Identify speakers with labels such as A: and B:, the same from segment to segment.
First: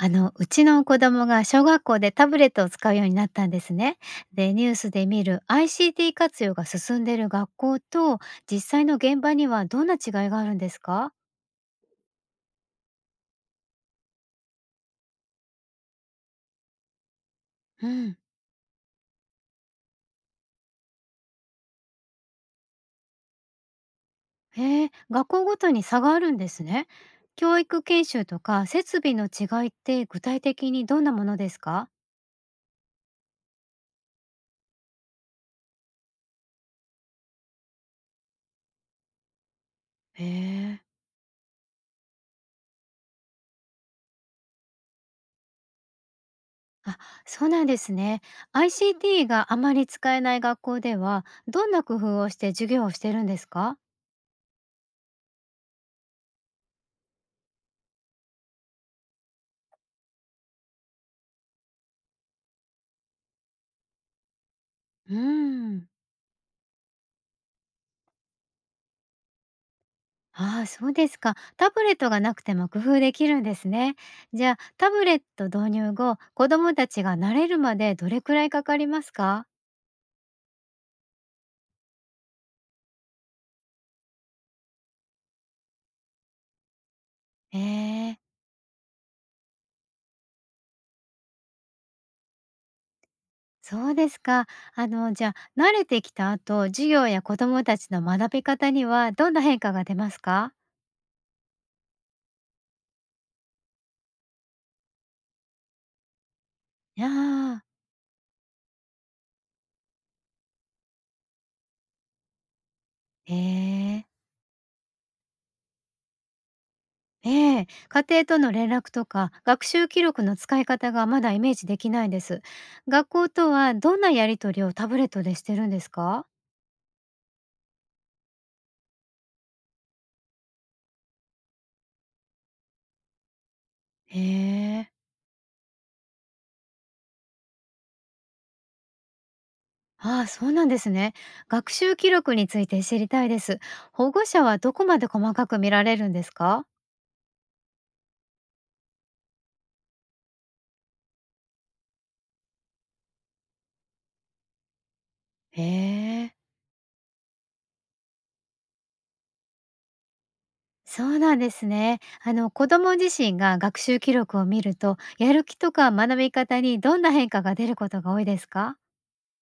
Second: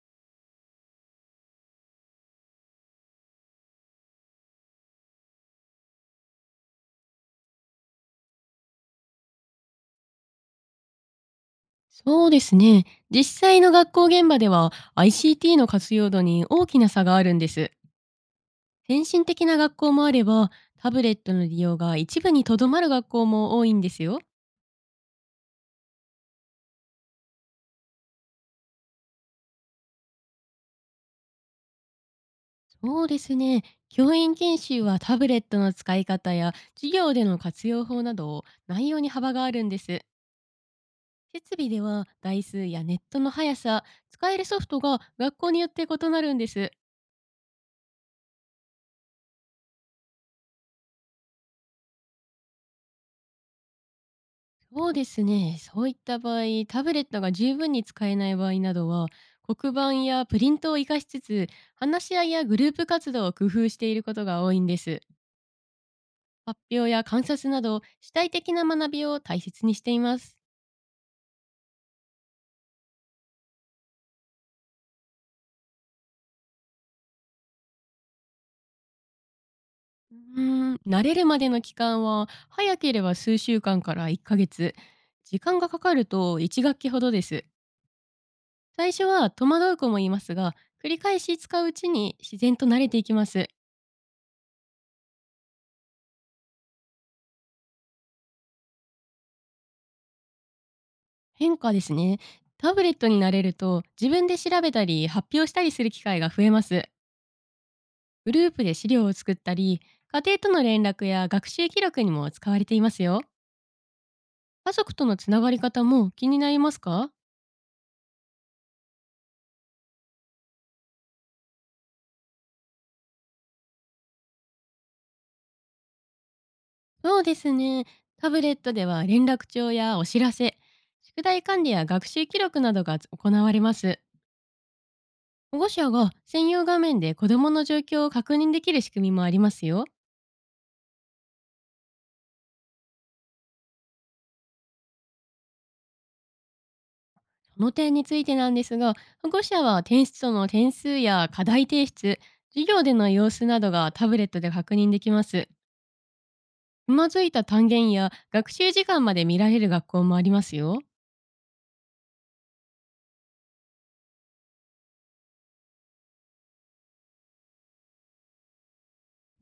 A: うちの子供が小学校でタブレットを使うようになったんですね。で、ニュースで見る ICT 活用が進んでいる学校と実際の現場にはどんな違いがあるんですか？
B: そうですね。実際の学校現場では ICT の活用度に大きな差があるんです。
A: うん、
B: 先進的な学校もあれば、タブレットの利用が一部にとどまる学校も多いんですよ。
A: へえ、学校ごとに差があるんですね。教育研修とか設備の違いって具体的にどんなものですか？
B: そうですね。教員研修はタブレットの使い方や授業での活用法など内容に幅があるんです。
A: へえ。
B: 設備では台数やネットの速さ、使えるソフトが学校によって異なるんです。
A: あ、そうなんですね。ICT があまり使えない学校ではどんな工夫をして授業をしてるんですか？
B: そうですね。そういった場合、タブレットが十分に使えない場合などは、黒板やプリントを活かしつつ、話し合いやグループ活動を工夫していることが多いんです。
A: うん。
B: 発表や観察など、主体的な学びを大切にしています。
A: ああ、そうですか。タブレットがなくても工夫できるんですね。じゃあ、タブレット導入後、子どもたちが慣れるまでどれくらいかかりますか？
B: うー慣れるまでの期間は、早ければ数週間から1ヶ月。時間がかかると1学期ほどです。
A: ええ、
B: 最初は戸惑う子もいますが、繰り返し使ううちに自然と慣れていきます。
A: そうですか。じゃあ、慣れてきた後、授業や子どもたちの学び方にはどんな変化が出ますか？
B: 変化ですね。タブレットになれると自分で調べたり発表したりする機会が増えます。
A: ああ、
B: グループで資料を作ったり、家庭との連絡や学習記録にも使われていますよ。
A: へえ。
B: 家族とのつながり方も気になりますか。
A: ええ、家庭との連絡とか学習記録の使い方がまだイメージできないです。学校とはどんなやり取りをタブレットでしてるんですか？
B: そうですね。タブレットでは連絡帳やお知らせ、宿題管理や学習記録などが行われます。
A: へえ。
B: 保護者が専用画面で子どもの状況を確認できる仕組みもありますよ。
A: ああ、そうなんですね。学習記録について知りたいです。保護者はどこまで細かく見られるんですか？
B: この点についてなんですが、保護者は転出との点数や課題提出、授業での様子などがタブレットで確認できます。
A: へえ、
B: つまずいた単元や学習時間まで見られる学校もありますよ。
A: そうなんですね。あの子供自身が学習記録を見ると、やる気とか学び方にどんな変化が出ることが多いですか？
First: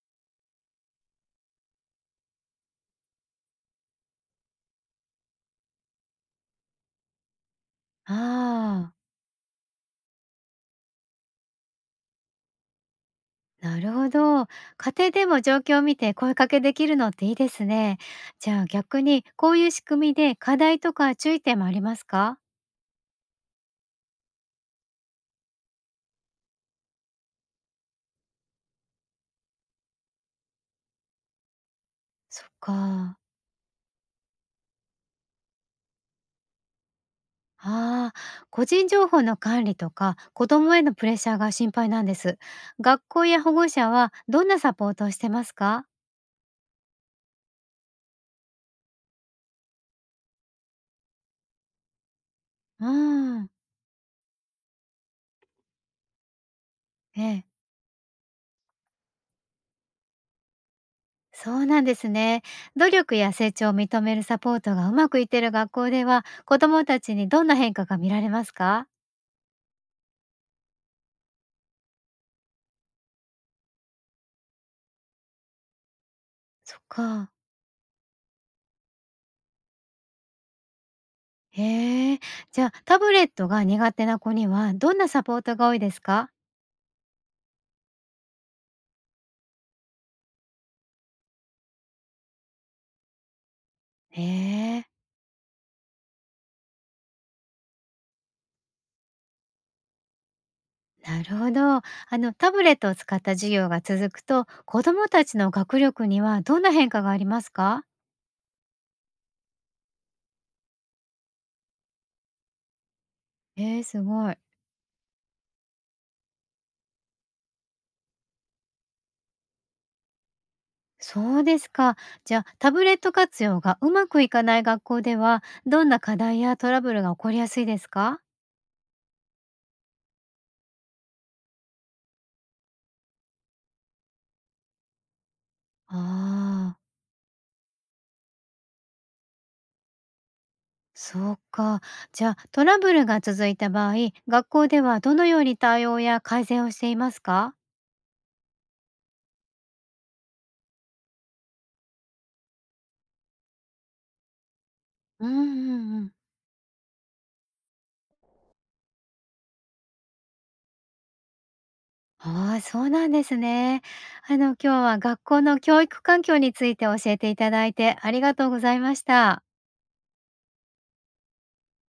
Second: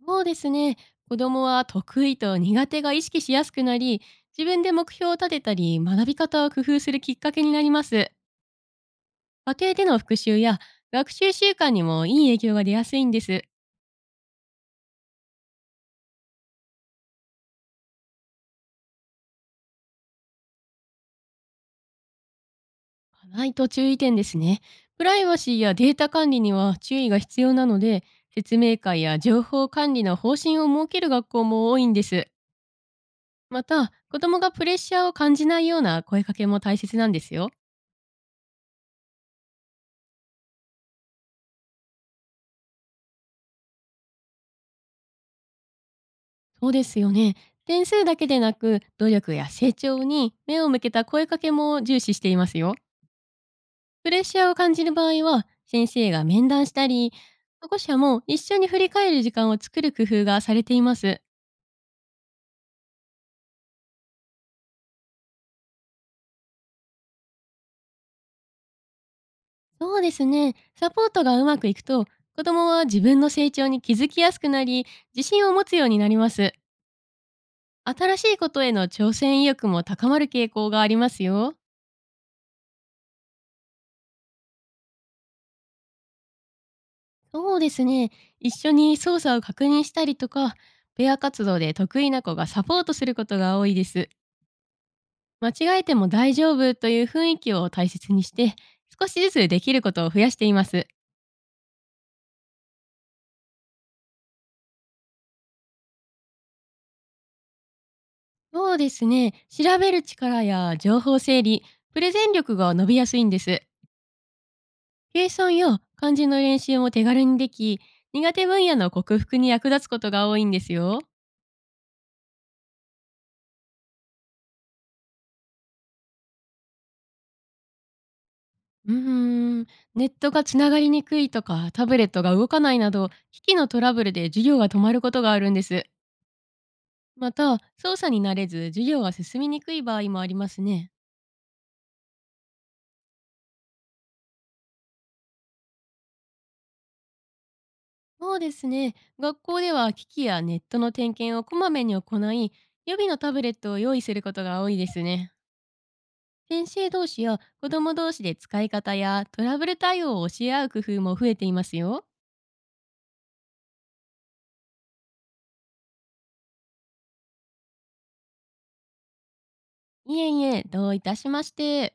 B: そうですね。子どもは得意と苦手が意識しやすくなり、自分で目標を立てたり、学び方を工夫するきっかけになります。家
A: ああ、
B: 庭での復習や学習習慣にもいい影響が出やすいんです。
A: なるほど。家庭でも状況を見て声かけできるのっていいですね。じゃあ逆にこういう仕組みで課題とか注意点もありますか？
B: ないと注意点ですね。プライバシーやデータ管理には注意が必要なので、説明会や情報管理の方針を設ける学校も多いんです。
A: そっか。
B: また、子供がプレッシャーを感じないような声かけも大切なんですよ。
A: ああ、個人情報の管理とか子供へのプレッシャーが心配なんです。学校や保護者はどんなサポートをしてますか？
B: そうですよね。点数だけでなく、努力や成長に目を向けた声かけも重視していますよ。
A: うん、
B: プレッシャーを感じる場合は、先生が面談したり、
A: ええ、
B: 保護者も一緒に振り返る時間を作る工夫がされています。
A: そうなんですね。努力や成長を認めるサポートがうまくいってる学校では子供たちにどんな変化が見られますか？
B: そうですね。サポートがうまくいくと、子供は自分の成長に気づきやすくなり、自信を持つようになります。
A: そっか。
B: 新しいことへの挑戦意欲も高まる傾向がありますよ。
A: へえ、じゃあタブレットが苦手な子にはどんなサポートが多いですか？
B: そうですね。一緒に操作を確認したりとか、ペア活動で得意な子がサポートすることが多いです。
A: へえ。
B: 間違えても大丈夫という雰囲気を大切にして、少しずつできることを増やしています。
A: なるほど。あのタブレットを使った授業が続くと、子どもたちの学力にはどんな変化がありますか？
B: そうですね。調べる力や情報整理、プレゼン力が伸びやすいんです。
A: えー、すごい。
B: 計算や漢字の練習も手軽にでき、苦手分野の克服に役立つことが多いんですよ。
A: そうですか。じゃあタブレット活用がうまくいかない学校では、どんな課題やトラブルが起こりやすいですか？
B: うーん、ネットがつながりにくいとか、タブレットが動かないなど、機器のトラブルで授業が止まることがあるんです。
A: ああー、
B: また、操作に慣れず授業が進みにくい場合もありますね。
A: そうか。じゃあトラブルが続いた場合、学校ではどのように対応や改善をしていますか？
B: そうですね。学校では機器やネットの点検をこまめに行い、予備のタブレットを用意することが多いです
A: うん
B: ね。
A: うんうん。
B: 先生同士や子供同士で使い方やトラブル対応を教え合う工夫も増えていますよ。
A: ああ、そうなんですね。今日は学校の教育環境について教えていただいてありがとうございました。
B: いえいえ、どういたしまして。